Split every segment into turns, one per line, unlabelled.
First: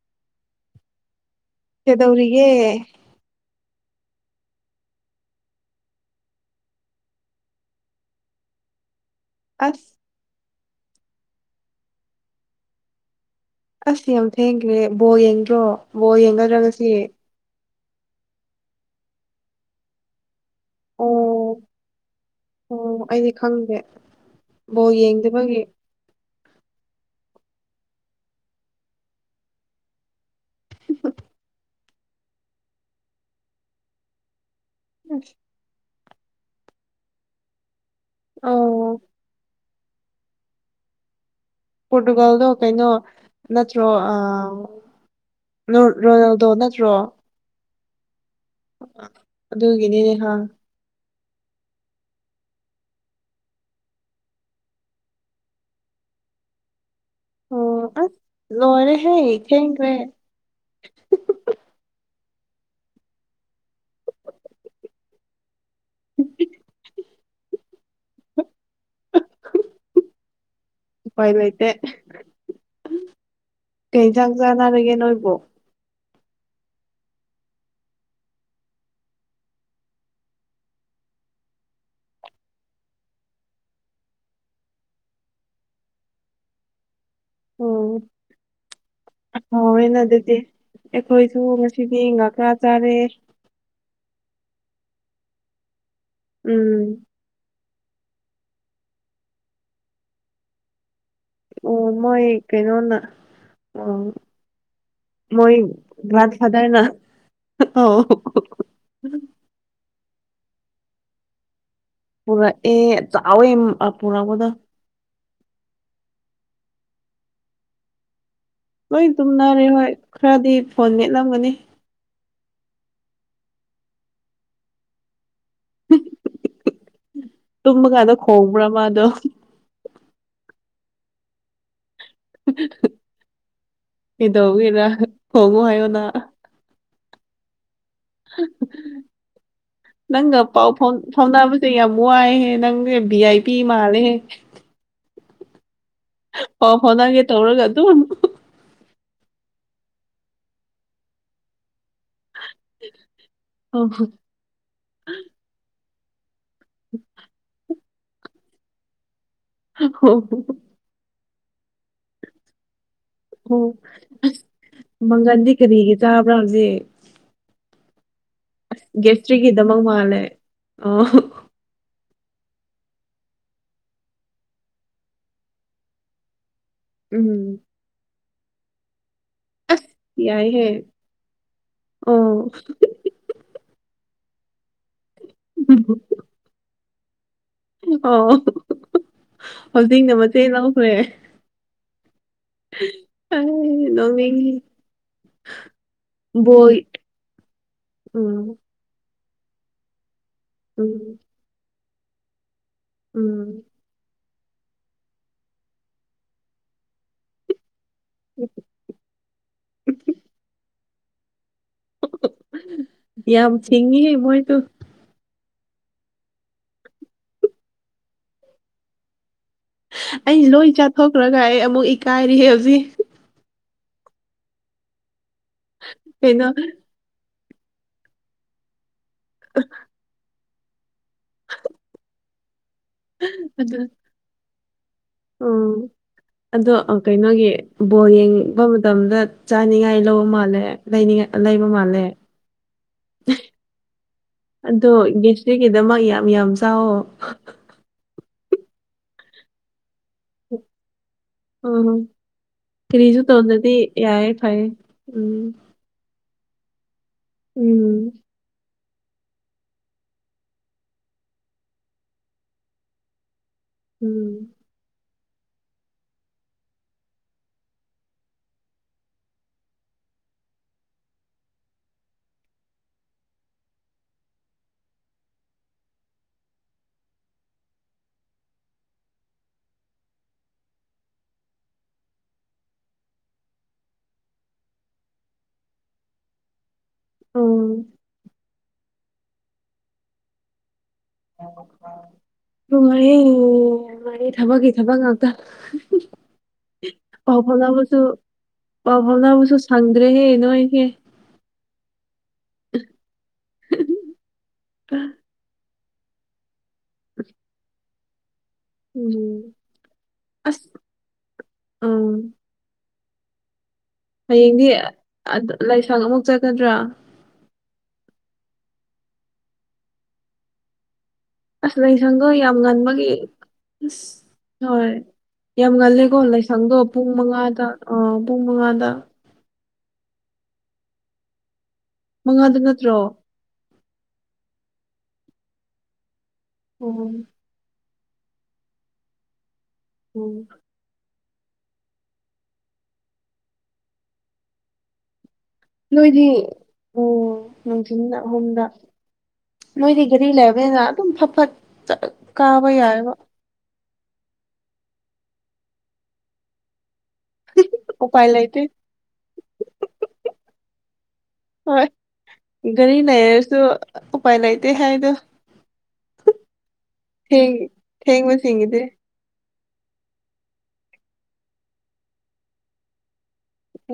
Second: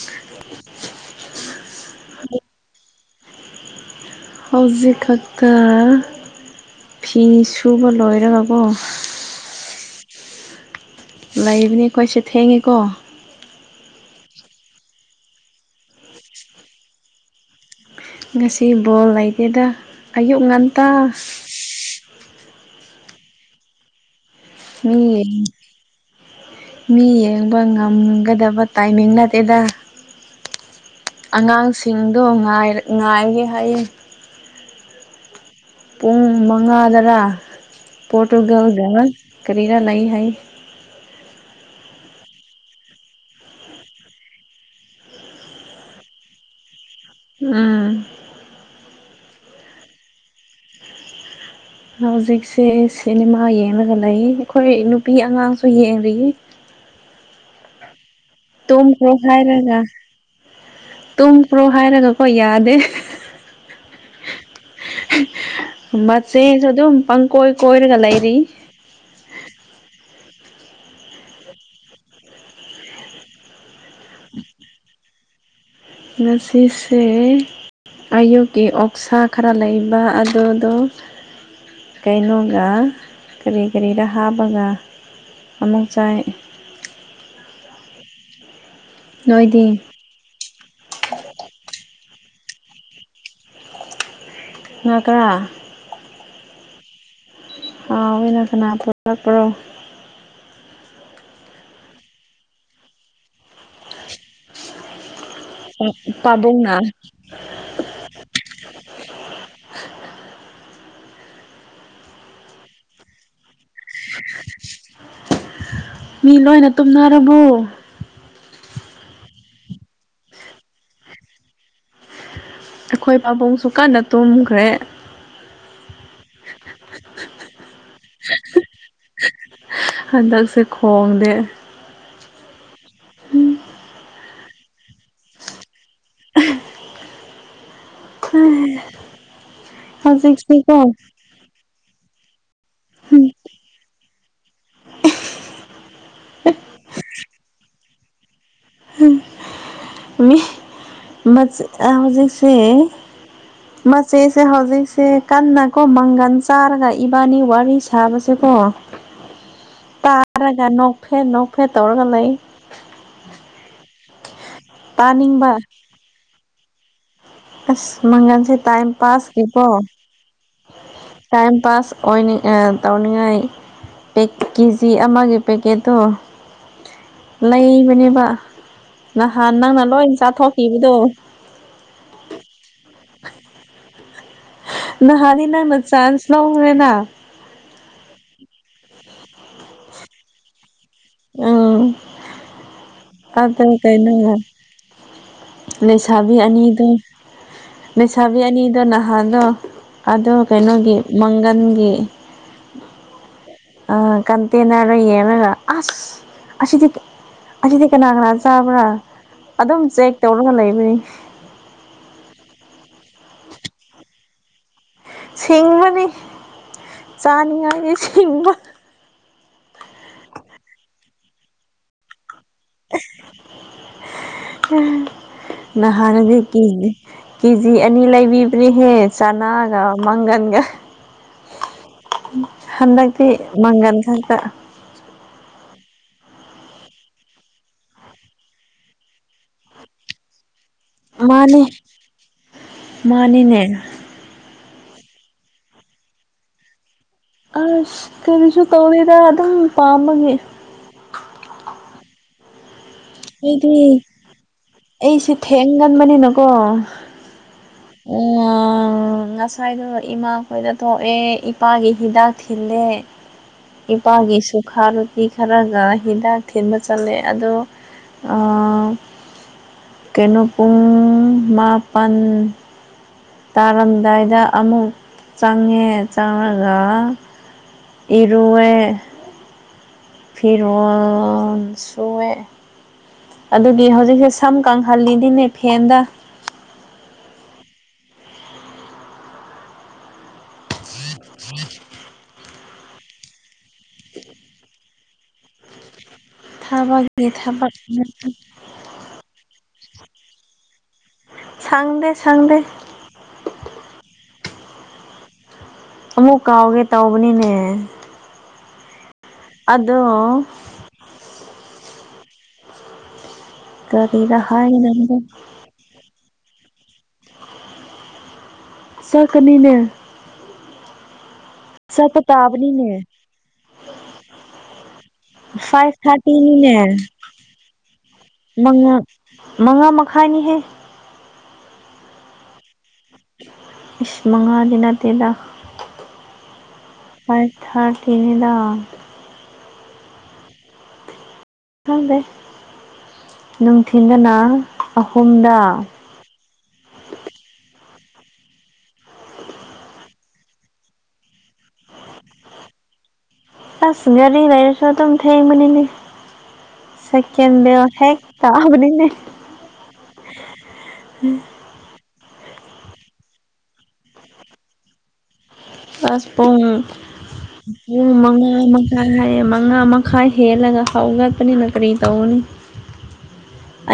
[inaudible]
ꯀꯦꯗꯧꯔꯤꯒꯦ
ꯍꯧꯖꯤꯛ ꯈꯛꯇ ꯐꯤ ꯁꯨꯕ ꯂꯣꯏꯔꯒꯀꯣ
ꯑꯁ
ꯂꯩꯕꯅꯦ ꯑꯈꯣꯏꯁꯨ ꯊꯦꯡꯉꯦꯀꯣ
ꯑꯁ ꯌꯥꯝ ꯊꯦꯡꯈ꯭ꯔꯦ ꯕꯣꯔ ꯌꯦꯡꯗ꯭ꯔꯣ ꯕꯣꯔ ꯌꯦꯡꯒꯗ꯭ꯔ ꯉꯁꯤ
ꯉꯁꯤ ꯕꯣꯜ ꯂꯩꯇꯦꯗ ꯑꯌꯨꯛ ꯉꯟꯇ
ꯑꯣ ꯑꯣ ꯑꯩꯗꯤ ꯈꯪꯗꯦ ꯕꯣꯜ
ꯃꯤ
ꯌꯦꯡꯗꯕꯒꯤ
ꯃꯤ ꯌꯦꯡꯕ ꯉꯝꯒꯗꯕ ꯇꯥꯏꯃꯤꯡ ꯅꯠꯇꯦꯗ ꯑꯉꯥꯡꯁꯤꯡꯗꯣ ꯉꯥꯏ ꯉꯥꯏꯒꯦ ꯍꯥꯏꯌꯦ
[unintelligible]
ꯄꯨꯡ ꯃꯉꯥꯗꯔꯥ ꯄꯣꯔꯇꯨꯒꯜꯒ
ꯑꯣ
ꯀꯔꯤꯔꯥ ꯂꯩ ꯍꯥꯏꯌꯦ
ꯄꯣꯔꯇꯨꯒꯜꯗꯣ ꯀꯩꯅꯣ ꯅꯠꯇ꯭ꯔꯣ ꯑ ꯅꯣꯔ ꯔꯣꯅꯥꯜꯗꯣ ꯅꯠꯇ꯭ꯔꯣ
ꯎꯝ
ꯑꯗꯨꯒꯤꯅꯤꯅꯦ ꯈꯪ
ꯍꯧꯖꯤꯛꯁꯦ ꯁꯤꯅꯦꯃꯥ ꯌꯦꯡꯂꯒ ꯂꯩ ꯑꯩꯈꯣꯏ ꯅꯨꯄꯤ ꯑꯉꯥꯡꯁꯨ ꯌꯦꯡꯔꯤ
ꯍꯣ ꯗ
ꯇꯨꯝꯈ꯭ꯔꯣ ꯍꯥꯏꯔꯒ ꯇꯨꯝꯈ꯭ꯔꯣ ꯍꯥꯏꯔꯒ ꯍꯣꯏ ꯌꯥꯗꯦ [unintelligible] [unintelligible] ꯃꯁꯦꯗꯣ ꯑꯗꯨꯝ ꯄꯪꯀꯣꯏ ꯀꯣꯏꯔꯒ ꯂꯩꯔꯤ
ꯎꯄꯥꯏ ꯂꯩꯥꯇꯦ ꯀꯩ ꯖꯥꯡ ꯆꯥꯅꯔꯒꯦ ꯅꯣꯏꯕꯨ
ꯉꯁꯤꯁꯦ ꯑꯌꯨꯀꯤ ꯑꯣꯛꯁꯥ ꯈꯔ ꯂꯩꯕ ꯑꯗꯨꯗꯨ ꯀꯩꯅꯣꯒ ꯀꯔꯤ ꯀꯔꯤꯗ ꯍꯥꯞꯄꯒ ꯑꯃꯨꯛ ꯆꯥꯏ ꯅꯣꯏꯗꯤ
ꯍꯥꯎꯑꯦꯅ ꯑꯗꯨꯗꯤ ꯑꯩꯈꯣꯏꯁꯨ ꯉꯁꯤ ꯃꯤ ꯉ ꯈꯥ ꯆꯔꯦ
ꯉꯒ꯭ꯔꯥ
ꯎꯝ
ꯍꯥꯎ ꯑꯣꯏꯅ ꯀꯅꯥ ꯊꯣꯛꯂꯛꯄ꯭ꯔꯣ
ꯎꯝ ꯃꯣꯏ ꯀꯩꯅꯣꯅ
ꯄꯥꯕꯨꯡꯅ
[unintelligible] ꯄꯨꯔ ꯑꯦ ꯆꯥꯑꯣ ꯄꯨꯔꯛꯄꯗꯣ
ꯃꯤ ꯂꯣꯏꯅ ꯇꯨꯝꯅꯔꯕꯣ
ꯂꯣꯏ ꯇꯨꯝꯅꯔꯦ ꯍꯣꯏ ꯈꯔꯗꯤ ꯐꯣꯟ ꯃꯦꯠꯂꯝꯒꯅꯤ
ꯑꯩꯈꯣꯏ ꯄꯥꯕꯨꯡꯁꯨ ꯀꯟꯅ ꯇꯨꯝꯈ꯭ꯔꯦ
ꯇꯨꯝꯕꯀꯥꯟꯗ ꯈꯣꯡꯕ꯭ꯔꯥ ꯃꯥꯗꯣ
ꯍꯟꯗꯛꯁꯦ ꯈꯣꯡꯗꯦ
[unintelligible] ꯀꯩꯗꯧꯕꯩꯔ ꯈꯣꯡꯉꯣ ꯍꯥꯏꯑꯣꯅ ꯅꯪꯒ ꯄꯥꯎ
ꯍꯧꯖꯤꯛꯁꯦꯀꯣ
ꯐꯥꯎ ꯐꯥꯎꯅꯕꯁꯦ ꯌꯥꯝ ꯋꯥꯏꯍꯦ ꯅꯪ ꯕꯤ ꯑꯥꯏ ꯄꯤ ꯃꯥꯂꯦ ꯄꯥꯎ ꯐꯧꯅꯒꯦ ꯇꯧꯔꯒ ꯑꯗꯨꯝ
ꯃꯤ ꯃꯠ ꯑꯥ ꯍꯧꯖ ꯁꯦ
ꯑꯁ
ꯃꯆꯦꯁꯦ ꯍꯧꯖꯤꯛꯁꯦ ꯀꯟꯅ ꯀꯣ ꯃꯪꯒꯟ ꯆꯥꯔꯒ ꯏꯕꯥꯅꯤ ꯋꯥꯔꯤ ꯁꯥꯕꯁꯦꯀꯣ ꯇꯥꯔꯒ ꯅꯣꯛ ꯐꯦꯠꯅꯣ ꯐꯦꯠ ꯇꯧꯔꯒ ꯂꯩ
ꯑꯣ ꯃꯪꯒꯟꯗꯤ
ꯇꯥꯅꯤꯡꯕ
ꯀꯔꯤꯒꯤ ꯆꯥꯕ꯭ꯔꯥꯗꯦ
ꯑꯁ ꯃꯪꯒꯜꯁꯦ ꯇꯥꯏꯝ ꯄꯥꯁꯀꯤꯀꯣ
ꯒꯦꯁꯇ꯭ꯔꯤꯒꯤꯗꯃꯛ ꯃꯥꯜꯂꯦ ꯑꯣ
ꯇꯥꯏꯝ ꯄꯥꯁ ꯑꯣꯏꯅꯤꯡ ꯇꯧꯅꯤꯡꯉꯥꯏ ꯀꯦꯖꯤ ꯑꯃꯒꯤ ꯄꯦꯛꯀꯦꯠꯇꯣ
ꯎꯝ
ꯂꯩꯕꯅꯦꯕ ꯅꯍꯥꯟ ꯅꯪꯅ
ꯑꯁ
ꯂꯣꯏ
ꯌꯥꯏꯍꯦ
ꯆꯥꯊꯣꯛꯈꯤꯕꯗꯣ
ꯑꯣ
ꯅꯥꯍꯟꯗꯤ ꯅꯪꯅ ꯆꯥꯟꯁ ꯂꯧꯑꯦꯅ
ꯑꯣ ꯍꯧꯖꯤꯛꯅ ꯃꯆꯦꯡ ꯍꯣꯏ
ꯎꯝ ꯑꯗ ꯀꯩꯅꯣ
[unintelligible]
ꯂꯩꯁꯥꯕꯤ ꯑꯅꯤꯗ ꯂꯩꯁꯥꯕꯤ
ꯎꯝ
ꯑꯅꯤꯗꯨꯅ ꯑꯗꯣ ꯑꯗꯣ
ꯎꯝ
ꯀꯩꯅꯣꯒꯤ ꯃꯪꯒꯟꯒꯤ
ꯎꯝ
ꯑꯥ ꯀꯟꯇꯦꯅꯔꯦ ꯃꯒ ꯑꯁ ꯑꯁꯤ ꯑꯁꯤ ꯀꯅꯥ ꯀꯅꯥ ꯆꯥꯕ꯭ꯔꯥ ꯑꯗꯨꯝ ꯆꯦꯛ ꯇꯧꯔꯒ ꯂꯩꯕꯅꯤ
ꯌꯝ ꯊꯤꯡꯉꯤ ꯍꯦ ꯃꯣꯏ ꯗꯣ
ꯁꯤꯡꯕꯅꯤ ꯆꯥꯅꯤꯡꯉꯥꯏꯒꯤ ꯁꯤꯡꯕ
ꯑꯩ ꯂꯣꯏ ꯆꯥꯊꯣꯛꯈ꯭ꯔꯒ ꯑꯩ ꯑꯃꯨꯛ ꯏꯀꯥꯏꯔꯦ ꯍꯧꯖꯤꯛ
ꯅꯍꯅꯒꯤ
ꯀꯩꯅꯣ
ꯀꯅꯦ ꯀꯦꯖꯤ ꯑꯅꯤ ꯂꯩꯕꯤꯕꯅꯤ ꯍꯦ ꯆꯅꯥꯒ ꯃꯪꯒꯟꯒ ꯍꯟꯗꯛꯇꯤ
ꯑꯗꯨ
ꯃꯪꯒꯟ ꯈꯛꯇ
ꯎꯝ ꯑꯗꯣ ꯀꯩꯅꯣꯒꯤ ꯕꯣꯜ ꯌꯦꯡꯕ ꯃꯇꯝꯗ ꯆꯥꯅꯤꯉꯥꯏ ꯂꯧꯕ ꯃꯥꯜꯂꯦ ꯂꯩꯅꯤꯡꯉ
ꯃꯥꯅꯤ
ꯂꯩꯕ ꯃꯥꯜꯂꯦ
ꯃꯥꯅꯤꯅꯦ
ꯑꯗꯣ ꯒꯦꯁꯇ꯭ꯔꯤꯛꯀꯤꯗꯃꯛ ꯌꯥꯝ ꯌꯥꯝ ꯆꯥꯎꯋ
ꯑꯁ ꯀꯔꯤꯁꯨ ꯇꯧꯗꯦꯗ ꯑꯗꯨꯝ ꯄꯥꯝꯕꯒꯦ
ꯎꯝ ꯀꯔꯤꯁꯨ ꯇꯧꯗ꯭ꯔꯗꯤ
ꯑꯩꯗꯤ
ꯌꯥꯏꯌꯦ ꯐꯩꯌꯦ
ꯑꯩꯁꯦ
ꯎꯝ
ꯊꯦꯡꯒꯟꯕꯅꯤꯅꯀꯣ
ꯎꯝ
ꯎꯝ ꯉꯁꯥꯏꯗꯣ ꯏꯃꯥꯈꯣꯏꯗ ꯊꯣꯛꯑꯦ ꯏꯄꯥꯒꯤ ꯍꯤꯗꯥꯛ ꯊꯤꯜꯂꯦ
ꯎꯝ
ꯏꯄꯥꯒꯤ ꯁꯨꯈꯥ ꯔꯨꯇꯤ ꯈꯔꯒ ꯍꯤꯗꯥꯛ ꯊꯤꯟꯕ ꯆꯠꯂꯦ ꯑꯗꯣ ꯑꯥ ꯀꯩꯅꯣ ꯄꯨꯡ ꯃꯥꯄꯟ ꯇꯥꯔꯝꯗꯥꯏꯗ ꯑꯃꯨꯛ ꯆꯪꯉꯦ ꯆꯪꯉꯒ ꯏꯔꯨꯑꯦ ꯐꯤꯔꯣꯜ ꯁꯨꯋꯦ ꯑꯗꯨꯒꯤ ꯍꯧꯖꯤꯛꯁꯦ ꯁꯝ ꯀꯪꯍꯜꯂꯤꯅꯤꯅꯦ ꯐꯦꯟꯗ
ꯑꯝ
[inaudible]
[unintelligible] ꯊꯕꯛꯀꯤ ꯊꯕꯛ ꯉꯥꯛꯇ
ꯊꯕꯛꯀꯤ
ꯄꯥꯎ
ꯊꯕꯛ
ꯐꯥꯎꯅꯕꯨꯁꯨ ꯄꯥꯎ ꯐꯥꯎꯅꯕꯨꯁꯨ ꯁꯪꯗ꯭ꯔꯦꯍꯦ ꯅꯣꯏꯁꯦ
ꯁꯪꯗꯦ ꯁꯪꯗꯦ
[inaudible]
ꯑꯃꯨꯛ ꯀꯥꯎꯒꯦ ꯇꯧꯕꯅꯤꯅꯦ
ꯎꯝ
ꯑꯗꯣ
ꯑꯁ ꯎꯝ
ꯀꯔꯤꯔ
ꯍꯌꯦꯡꯗꯤ
ꯍꯥꯏꯒꯗꯕꯗꯣ
ꯂꯥꯏꯁꯪ ꯑꯃꯨꯛ ꯆꯠꯀꯗ꯭ꯌꯥ
ꯆꯠꯀꯅꯤꯅꯦ
ꯑꯁ
ꯆꯠꯄ
ꯂꯩꯁꯪꯗꯣ ꯌꯥꯝ
ꯇꯥꯕꯅꯤꯅꯦ
ꯉꯟꯕꯒꯤ ꯑꯥ ꯍꯣꯏ ꯌꯥꯝ
ꯐꯥꯏꯚ
ꯉꯜꯂꯦꯀꯣ ꯂꯥꯏꯁꯪꯗꯣ
ꯊꯥꯔꯇꯤꯅꯤꯅꯦ
ꯄꯨꯡ ꯃꯉꯥꯗ ꯑꯥ ꯄꯨꯡ ꯃꯉꯥꯗ
ꯃꯉꯥ ꯃꯉꯥ ꯃꯈꯥꯏꯅꯤꯍꯦ
ꯃꯉꯥꯗ ꯅꯠꯇ꯭ꯔꯣ
ꯏꯁ ꯃꯉꯥꯗꯤ ꯅꯠꯇꯦꯗ
ꯎꯝ
ꯊꯥꯏ ꯊꯥꯏ ꯊꯦꯡꯉꯦꯗ
ꯎꯝ
ꯈꯪꯗꯦ ꯅꯨꯡꯊꯤꯟꯗꯅ ꯑꯍꯨꯝꯗ
ꯅꯣꯏꯗꯤ ꯎꯝ ꯅꯨꯡꯊꯤ ꯑꯍꯨꯝꯗ ꯃꯣꯏꯗꯤ ꯒꯥꯔꯤ ꯂꯩꯔꯕꯅꯤꯅ ꯑꯗꯨꯝ ꯐꯠ ꯐꯠ ꯀꯥꯕ ꯌꯥꯏꯕ
ꯑꯁ ꯒꯔꯤ ꯌꯩꯔꯁꯨ ꯑꯗꯨꯝꯊꯦꯡꯕꯅꯤꯅꯦ ꯁꯦꯀꯦꯟ ꯕꯦꯜ ꯍꯦꯛ
ꯎꯄꯥꯏ ꯂꯩꯇꯦ
ꯇꯥꯕꯅꯤꯅꯦ
ꯍꯣꯏ ꯒꯥꯔꯤ ꯂꯩꯔꯁꯨ ꯎꯄꯥꯏ ꯂꯩꯥꯏꯇꯦ ꯍꯥꯏꯗ
ꯑꯁ ꯄꯨꯡ ꯄꯨꯡ ꯃꯉꯥ
ꯊꯦꯡꯕꯁꯤꯡꯒꯤꯗꯤ
ꯃꯈꯥꯏ ꯍꯥꯏꯌꯦ ꯃꯥ ꯃꯉꯥ ꯃꯈꯥꯏ ꯍꯦꯜꯂꯒ ꯍꯧꯒꯠꯄꯅꯤꯅ ꯀꯔꯤ ꯇꯧꯅꯤ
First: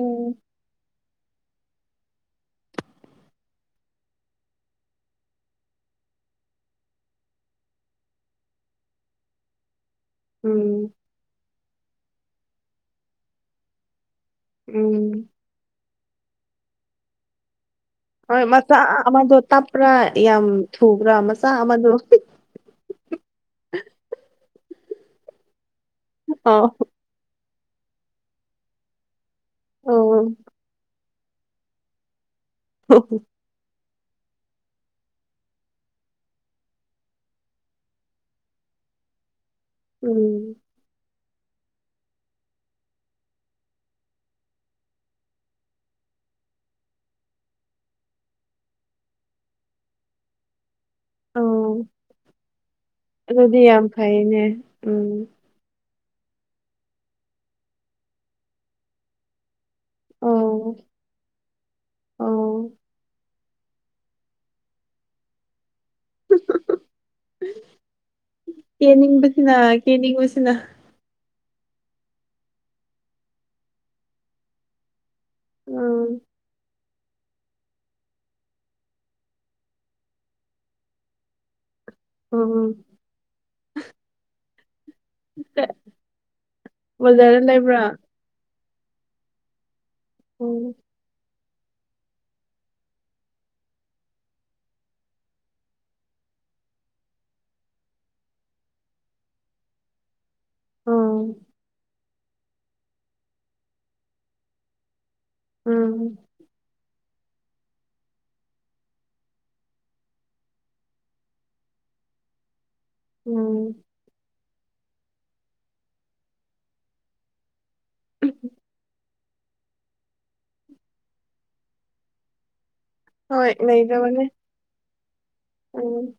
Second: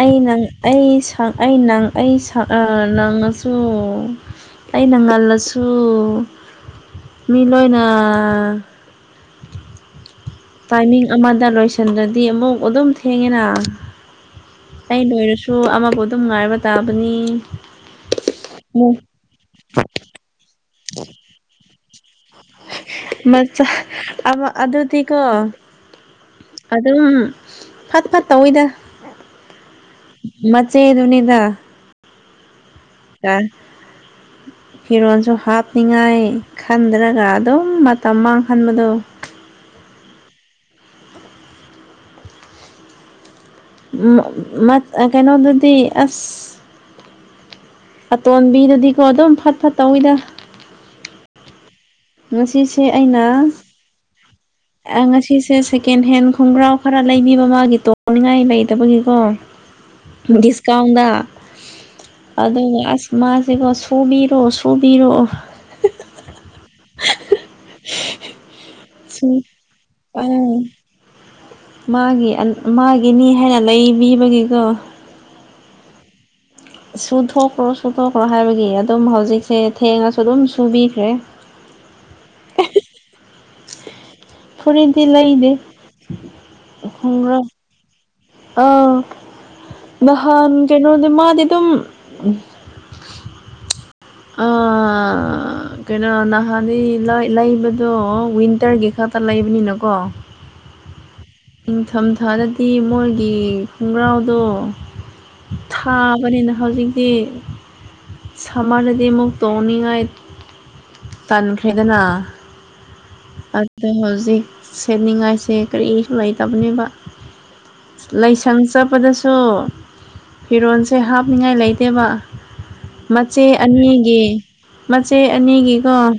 ꯑꯩ ꯅꯪ ꯑꯩ ꯁꯛ ꯑꯩ ꯅꯪ ꯑꯩ ꯁꯛ ꯑꯥ ꯅꯪꯅꯁꯨ ꯑꯩꯅ ꯉꯜꯂꯁꯨ ꯃꯤ ꯂꯣꯏꯅ
ꯎꯝ
ꯇꯥꯏꯃꯤꯡ ꯑꯃꯗ ꯂꯣꯏꯁꯤꯟꯗ꯭ꯔꯗꯤ ꯑꯃꯨꯛ ꯑꯗꯨꯝ ꯊꯦꯡꯉꯦꯅ
ꯎꯝ
ꯑꯩ ꯂꯣꯏꯔꯁꯨ ꯑꯃꯕꯨ ꯑꯗꯨꯝ ꯉꯥꯏꯕ ꯇꯥꯕꯅꯤ
ꯍꯣꯏ ꯃꯆꯥ
ꯃꯨꯛ
ꯑꯃꯗꯣ ꯇꯞꯄ꯭ꯔꯥ ꯌꯥꯝ ꯊꯨꯕ꯭ꯔꯥ ꯃꯆꯥ ꯑꯃꯗꯣ
ꯃꯆꯥ ꯑꯗꯨꯗꯤꯀꯣ
ꯑꯥꯎ
ꯑꯗꯨꯝ ꯐꯠ ꯐꯠ ꯇꯧꯋꯤꯗ
ꯑꯣ
ꯃꯆꯦꯗꯨꯅꯤꯗ ꯌꯥ ꯐꯤꯔꯣꯜꯁꯨ ꯍꯥꯞꯅꯤꯡꯉꯥꯏ ꯈꯟꯗ꯭ꯔꯒ ꯑꯗꯨꯝ ꯃꯇꯝ ꯃꯥꯡꯍꯟꯕꯗꯣ
ꯎꯝ
ꯀꯩꯅꯣꯗꯨꯗꯤ ꯑꯁ ꯑꯇꯣꯟꯝꯕꯤꯗꯨꯗꯤꯀꯣ ꯑꯗꯨꯝ ꯐꯠ ꯐꯠꯇꯧꯋꯤꯗ
ꯑꯣ
ꯉꯁꯤꯁꯦ ꯑꯩꯅ
ꯑꯗꯨꯗꯤ ꯌꯥꯝ ꯐꯩꯅꯦ ꯎꯝ
ꯉꯁꯤꯁꯦ ꯁꯦ ꯁꯦꯀꯦꯟ ꯍꯦꯟ ꯈꯣꯡꯒ꯭ꯔꯥꯎ ꯈꯔ ꯂꯩꯕꯤꯕ ꯃꯥꯒꯤ ꯇꯣꯡꯅꯤꯡꯉꯥꯏ ꯂꯩꯇꯕꯒꯤꯀꯣ
ꯑꯣ
ꯗꯤꯁꯀꯥꯎꯟꯗ
ꯑꯣ
ꯑꯗꯨꯒ ꯑꯁ ꯃꯥ ꯑꯗꯨꯒꯣ ꯁꯨꯕꯤꯔꯣ ꯁꯨꯕꯤꯔꯣ
ꯀꯦꯅꯤꯡꯕꯁꯤꯅ ꯀꯦꯅꯤꯡꯕꯁꯤꯅ
ꯑꯪ ꯃꯥꯒꯤ ꯃꯥꯒꯤꯅꯤ ꯍꯥꯏꯅ ꯂꯩꯕꯤꯕꯒꯤꯀꯣ
ꯎꯝ
ꯁꯨꯊꯣꯛꯈ꯭ꯔꯣ ꯁꯨꯊꯣꯛꯈ꯭ꯔꯣ ꯍꯥꯏꯕꯒꯤ ꯑꯗꯨꯝ ꯍꯧꯖꯤꯛꯁꯦ ꯊꯦꯡꯉꯁꯨ ꯑꯗꯨꯝ ꯁꯨꯕꯤꯈ꯭ꯔꯦ
ꯎꯝ
ꯐꯨꯔꯤꯠꯗꯤ ꯂꯩꯗꯦ
ꯕꯥꯖꯔꯗ
ꯈꯣꯡꯒ꯭ꯔꯥꯎ
ꯂꯩꯕ꯭ꯔꯥ
ꯑꯥ ꯅꯍꯥꯟ
ꯎꯝ
ꯀꯩꯅꯅꯣꯗꯤ ꯃꯗꯤ ꯇꯨꯝ ꯑꯥ ꯀꯩꯅꯣ ꯅꯍꯥꯟꯗꯤ ꯂꯩꯕꯗꯣ ꯋꯤꯟꯇꯔꯒꯤ ꯈꯛꯇ ꯂꯩꯕꯅꯤꯅꯀꯣ
ꯎꯝ
ꯅꯤꯡꯪꯊꯝꯊꯥꯗꯗꯤ ꯃꯣꯏꯒꯤ ꯈꯣꯡꯒ꯭ꯔꯥꯎꯗꯣ
ꯎꯝ
ꯊꯥꯕꯅꯤꯅ ꯍꯧꯖꯤꯛ ꯗꯤ ꯁꯃꯔꯗꯗꯤ ꯃꯨꯛ ꯇꯧꯅꯤꯉꯥꯏ ꯇꯥꯟꯈꯦꯗꯅ
ꯎꯝ
ꯑꯗꯨꯗ ꯍꯧꯖꯤꯛ ꯁꯦꯠꯅꯤꯡꯉꯥꯏꯁꯦ ꯀꯔꯤꯁꯨ ꯂꯩꯇꯕꯅꯦꯕ ꯂꯥꯏꯁꯪ ꯆꯠꯄꯗꯁꯨ ꯐꯤꯔꯣꯜꯁꯦ ꯍꯥꯞꯅꯤꯡꯉꯥꯏ ꯂꯩꯇꯦꯕ ꯃꯆꯦ
ꯍꯣꯏ
ꯑꯅꯤꯒꯤ
ꯂꯩꯔꯕꯅꯦ
ꯏꯆꯦ ꯑꯅꯤꯒꯤꯀꯣ
ꯎꯝ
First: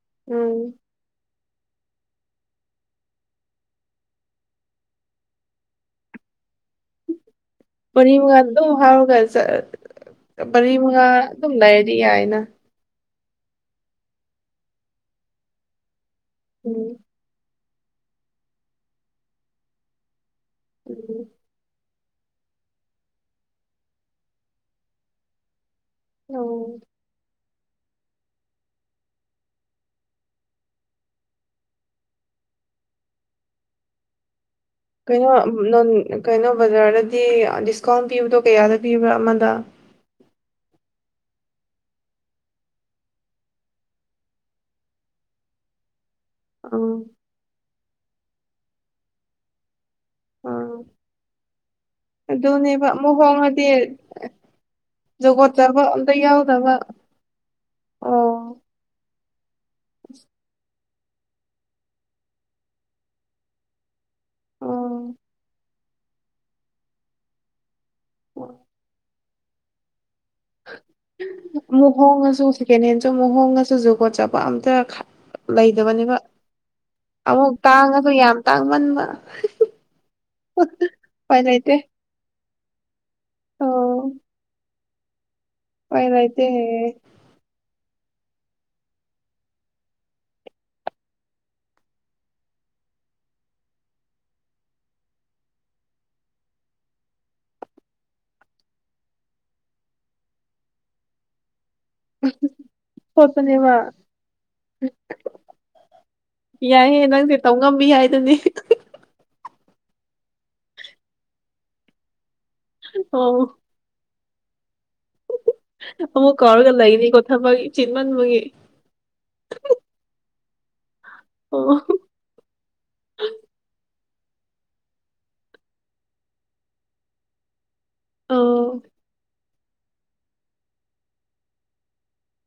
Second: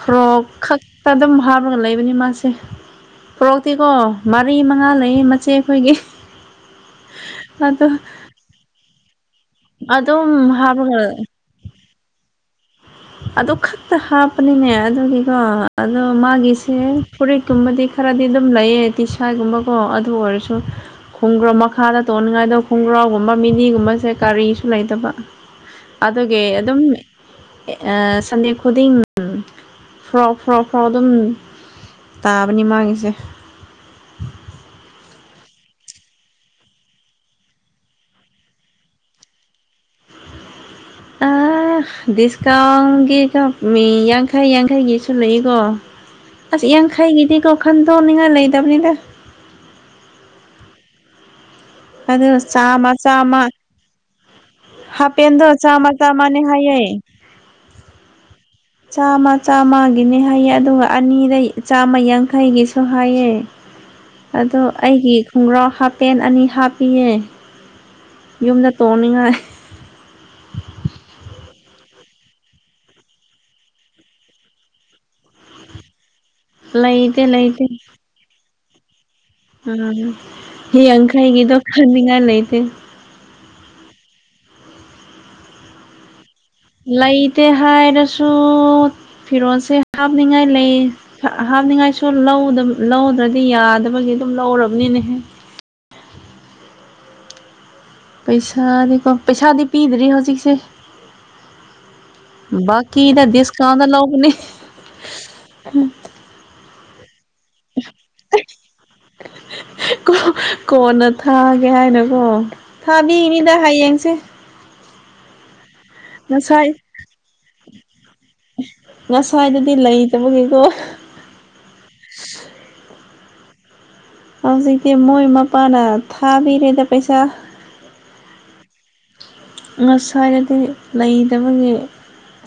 ꯐꯣꯔꯣꯛ
ꯎꯝ
ꯈꯛꯇ ꯑꯗꯨꯝ ꯍꯥꯞꯄꯒ ꯂꯩꯕꯅꯤ ꯃꯥꯁꯦ ꯄꯣꯔꯣꯛꯇꯤꯀꯣ ꯃꯔꯤ ꯃꯉꯥ ꯂꯩ ꯃꯆꯦ ꯑꯩꯈꯣꯏꯒꯤ ꯑꯗꯣ
[unintelligible]
ꯑꯗꯨꯝ
ꯃꯔꯤ
ꯍꯥꯞꯄꯒ
ꯃꯉꯥ ꯑꯗꯨꯝ ꯂꯩꯔꯗꯤ ꯌꯥꯏꯅ
ꯑꯗꯨ ꯈꯛꯇ ꯍꯥꯞꯄꯅꯤꯅꯦ ꯑꯗꯨꯒꯤꯀꯣ ꯑꯗꯣ ꯃꯥꯒꯤꯁꯦ
ꯎꯝ
ꯐꯨꯔꯤ ꯀꯨꯝꯕꯗꯤ ꯈꯔꯗꯤ ꯑꯗꯨꯝ ꯂꯩꯌꯦ ꯇꯤꯁꯥꯏꯒꯨꯝꯕꯀꯣ ꯑꯗꯨ ꯑꯣꯏꯔꯁꯨ
ꯎꯝ
ꯈꯣꯡꯒ꯭ꯔ ꯃꯈ ꯈꯥꯗ ꯇꯣꯡꯅꯤꯡꯉꯥꯏꯗꯕ ꯈꯣꯡꯒ꯭ꯔꯥꯎꯒꯨꯝꯕ ꯃꯤꯅꯤꯒꯨꯝꯕꯁꯦ ꯀꯔꯤꯁꯨ ꯂꯩꯇꯕ ꯑꯗꯨꯒꯤ ꯑꯗꯨꯝ
ꯑꯣ
ꯑꯥ ꯁꯟꯗꯦ ꯈꯨꯗꯤꯡ ꯐꯣꯔꯣꯛ ꯐꯣꯔꯣꯛ ꯐꯣꯔꯣꯛ ꯑꯗꯨꯝ ꯇꯥꯕꯅꯤ ꯃꯥꯒꯤꯁꯦ
[inaudible] ꯀꯩꯅꯣ ꯅ ꯀꯩꯅꯣ ꯕꯖꯥꯔꯗꯗꯤ ꯗꯤꯁꯀꯥꯎꯟ ꯄꯤꯕꯗꯣ ꯀꯌꯥꯗ ꯄꯤꯕ꯭ꯔꯥ ꯑꯃꯗ [inaudible]
ꯗꯤꯁꯀꯥꯎꯟꯒꯤ ꯀ ꯃꯤ ꯌꯥꯡꯈꯩ ꯌꯥꯡꯈꯩꯒꯤꯁꯨ ꯂꯩꯀꯣ ꯑꯁ
ꯑꯥ
ꯌꯥꯡꯈꯩꯒꯤꯗꯤꯀꯣ ꯈꯟꯗꯣꯛꯅꯤꯡꯉꯥꯏ ꯂꯩꯇꯕꯅꯤꯗ
ꯑꯥ
ꯑꯗꯨ
ꯑꯗꯨꯅꯦꯕ
ꯆꯥꯝꯃ
ꯃꯨꯛ
ꯆꯥꯝꯃ
ꯍꯣꯡꯑꯗꯤ
ꯍꯥꯄꯦꯟꯗꯣ
ꯖꯒꯣꯠꯆꯕ
ꯆꯥꯝꯃ
ꯑꯝꯇ
ꯆꯥꯝꯃꯅꯦ
ꯌꯥꯎꯗꯕ
ꯍꯥꯏꯌꯦ
ꯑꯣ
ꯆꯥꯝꯃ ꯆꯥꯝꯃꯒꯤꯅꯦ ꯍꯥꯏꯌꯦ ꯑꯗꯨꯒ ꯑꯅꯤꯗꯩ ꯆꯥꯝꯃ ꯌꯥꯡꯈꯩꯒꯤꯁꯨ ꯍꯥꯏꯌꯦ ꯑꯗꯣ
ꯑꯣ
ꯑꯩꯒꯤ ꯈꯣꯡꯒ꯭ꯔꯥꯎ ꯍꯥꯄꯦꯟ ꯑꯅꯤ ꯍꯥꯞꯄꯤꯌꯦ ꯌꯨꯝꯗ ꯇꯣꯡꯅꯤꯡꯉꯥꯏ
ꯃꯨꯍꯣꯡꯉꯁꯨ ꯁꯦꯀꯦꯟ ꯍꯦꯟꯁꯨ ꯃꯨꯍꯣꯡꯉꯁꯨ ꯖꯨꯀꯣꯠ ꯆꯄ ꯑꯝꯇ ꯂꯩꯗꯕꯅꯦꯕ
ꯂꯩꯇꯦ
ꯑꯃꯨꯛ ꯇꯥꯡꯉꯁꯨ ꯌꯥꯝ ꯇꯥꯡꯃꯟꯕ
ꯑ ꯍ
ꯎꯄꯥꯏ
ꯌꯥꯡꯈꯩꯒꯤꯗꯣ
ꯂꯩꯇꯦ
ꯍꯟꯅꯤꯉꯥꯏ ꯂꯩꯇꯦ
ꯑꯣ ꯍꯣꯏ ꯍꯣꯏ
ꯂꯩꯏꯇꯦ ꯍꯥꯏ ꯔꯁꯨ
[inaudible]
ꯐꯤꯔꯣꯜꯁꯦ ꯍꯥꯞꯅꯤꯡꯉꯥꯏ ꯂꯩ ꯍꯥꯞꯅꯤꯡꯉꯥꯏꯁꯨ ꯂꯧꯗ ꯂꯧꯗ꯭ꯔꯗꯤ ꯌꯥꯗꯕ ꯑꯗꯨꯒꯤ ꯑꯗꯨꯝ ꯂꯥꯎꯔꯕꯅꯤꯅꯦꯍꯦ
[inaudible]
ꯄꯩꯁꯥꯗꯤꯀꯣ ꯄꯩꯁꯥꯗꯤ ꯄꯤꯗ꯭ꯔꯤ ꯍꯧꯖꯤꯛꯁꯦ ꯕꯀꯤꯗ
ꯁꯣꯠꯄꯅꯦꯕ
ꯗꯤꯁꯀꯎꯟꯗ ꯂꯥꯎꯕꯅꯦ
ꯌꯥꯏꯍꯦ ꯅꯪꯁꯦ ꯇꯧ ꯉꯝꯕꯤ ꯍꯥꯏꯗꯨꯅꯤ
ꯀꯣꯟꯅ ꯊꯥꯒꯦ ꯍꯥꯏꯅꯀꯣ
ꯑꯣ
ꯊꯥꯕꯤꯅꯤꯗ ꯍꯌꯦꯡꯁꯦ
ꯑꯃꯨꯛ ꯀꯥꯎꯔꯒ ꯂꯩꯅꯤ ꯀꯣ ꯊꯕꯛ ꯆꯤꯟꯃꯟꯕꯒꯤ
ꯑꯦ ꯉꯁꯥꯏꯗꯗꯤ ꯂꯩꯇꯕꯒꯤꯀꯣ
ꯑꯣ
ꯍꯧꯖꯤꯛꯇꯤ ꯃꯣꯏ ꯃꯄꯥꯅ ꯊꯥꯕꯤꯔꯦꯗ ꯄꯩꯁꯥ
ꯑꯣ
ꯉꯁꯋꯥꯔꯗꯤ ꯂꯩꯇꯕꯒꯤ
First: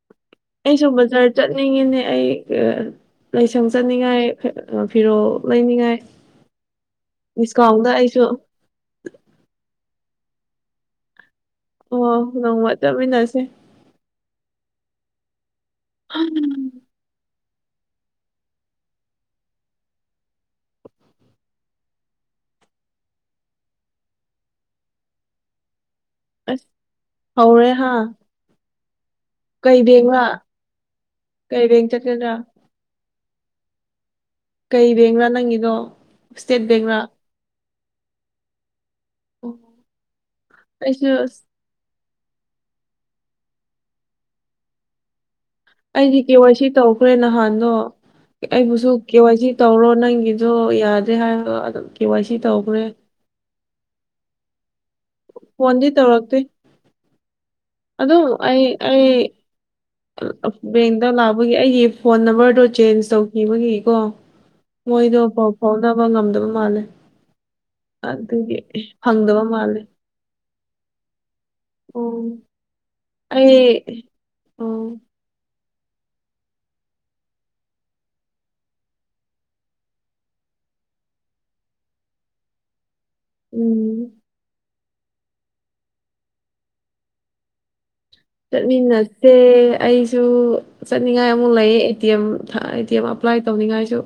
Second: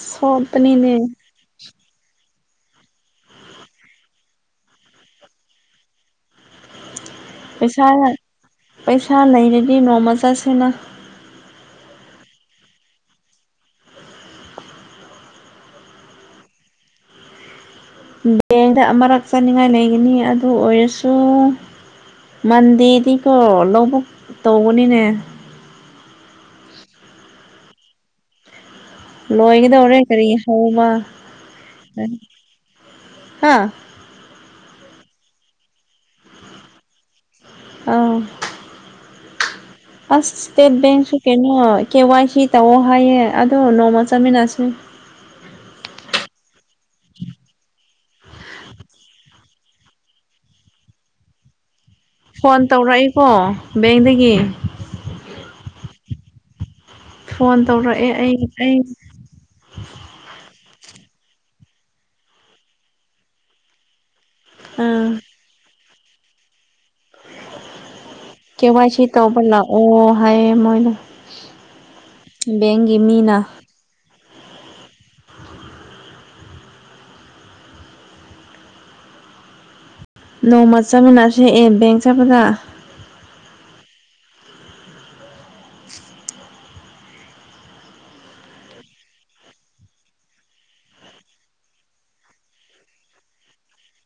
ꯁꯣꯄꯅꯤꯅꯦ
ꯉꯤꯅꯦ ꯑꯩ ꯂꯥꯏꯁꯪ ꯆꯠꯅꯤꯡꯉꯥꯏ ꯐꯤꯔꯣꯜ ꯂꯩꯅꯤꯡꯉꯥꯏ [inaudible]
ꯄꯩꯁꯥ
ꯑꯩꯁꯨ
ꯄꯩꯁꯥ ꯂꯩꯔꯗꯤ ꯅꯣꯡꯃ ꯆꯠꯁꯤꯅꯥ
ꯑꯣ ꯅꯣꯡꯃ ꯆꯠꯃꯤꯟꯅꯁꯦ ꯍꯝ
ꯕꯦꯡꯗ ꯑꯃꯔꯛ ꯆꯥꯅꯤꯡꯉꯥꯏ ꯂꯩꯒꯅꯤ ꯑꯗꯨ ꯑꯣꯏꯔꯁꯨ ꯃꯟꯗꯤꯔꯗꯤꯀꯣ ꯂꯧꯕꯨꯛ ꯇꯧꯕꯅꯤꯅꯦ
ꯑꯁ ꯍꯧ ꯔꯦ ꯍꯥꯥ
ꯂꯣꯏꯒꯗꯧꯔꯦ ꯀꯔꯤ ꯁꯨꯕ
ꯀꯩ ꯕꯦꯡ ꯆꯠꯀꯗ꯭ꯔꯥ
ꯍꯥꯥ
ꯀꯩ ꯕꯦꯡꯔꯥ ꯅꯪꯒꯤꯗꯣ ꯏꯁꯇꯦꯠ ꯕꯦꯡꯔ
ꯑꯧ ꯑꯁ ꯏꯁꯇꯦꯠ
ꯑꯩꯁꯨ
ꯕꯦꯡꯁꯨ ꯀꯦ
ꯑꯁ
ꯅꯣꯏ ꯀꯦ ꯋꯥꯏ ꯁꯤ ꯇꯧꯑꯣ ꯍꯥꯏꯌꯦ ꯑꯗꯣ ꯅꯣꯡꯃ ꯆꯥꯃꯤꯟꯅꯁꯤ
ꯑꯩꯗꯤ ꯀꯦ ꯋꯥꯏ ꯁꯤ ꯇꯧꯈ꯭ꯔꯦ ꯅꯍꯥꯟꯗꯣ ꯑꯩꯕꯨꯁꯨ ꯀꯦ ꯋꯥꯏ ꯁꯤ ꯇꯧꯔꯣ ꯅꯪꯒꯤꯗꯣ ꯌꯥꯗꯦ ꯍꯥꯏꯕꯗꯣ ꯑꯗꯨꯝ ꯀꯦ ꯋꯥꯏ ꯁꯤ
ꯐꯣꯟ
ꯇꯧꯈ꯭ꯔꯦ
ꯇꯧꯔꯛꯏꯀꯣ ꯕꯦꯡꯗꯒꯤ
ꯐꯣꯟꯗꯤ ꯇꯧꯔꯛꯇꯦ ꯑꯗꯨꯝ ꯑꯩ ꯑꯩ ꯕꯦꯡꯗ ꯂꯥꯛꯄꯒꯤ ꯑꯩꯒꯤ ꯐꯣꯟ ꯅꯝꯕꯔꯗꯣ ꯆꯦꯟꯖ ꯇꯧꯈꯤꯕꯒꯤꯀꯣ
ꯑꯥ
ꯃꯣꯏꯗꯣ ꯄꯥꯎ ꯐꯥꯎꯅꯕ ꯉꯝꯗꯕ ꯃꯥꯜꯂꯦ ꯑꯗꯨꯒꯤ
ꯀꯦ ꯋꯥꯏ ꯁꯤ ꯇꯧꯕ
ꯐꯪꯗꯕ ꯃꯥꯜꯂꯦ
ꯂꯥꯛꯑꯣ ꯍꯥꯏꯌꯦ ꯃꯣꯏꯅ
ꯑꯣ
ꯕꯦꯡꯒꯤ ꯃꯤꯅ
ꯑꯩ ꯑ
ꯅꯣꯡꯃ ꯆꯠꯃꯤꯟꯅꯁꯦ ꯑꯦ ꯕꯦꯡ ꯆꯠꯄꯗ
ꯎꯝ ꯆꯠꯃꯤꯟꯅꯁꯦ ꯑꯩꯁꯨ ꯆꯠꯅꯤꯡꯉꯥꯏ ꯑꯃꯨꯛ ꯂꯩꯌꯦ ꯑꯦ ꯇꯤ ꯑꯦꯝ ꯊꯥ ꯑꯦ ꯇꯤ ꯑꯦꯝ ꯑꯝ ꯑꯦꯄ꯭ꯂꯥꯏ ꯇꯧꯅꯤꯡꯉꯥꯏꯁꯨ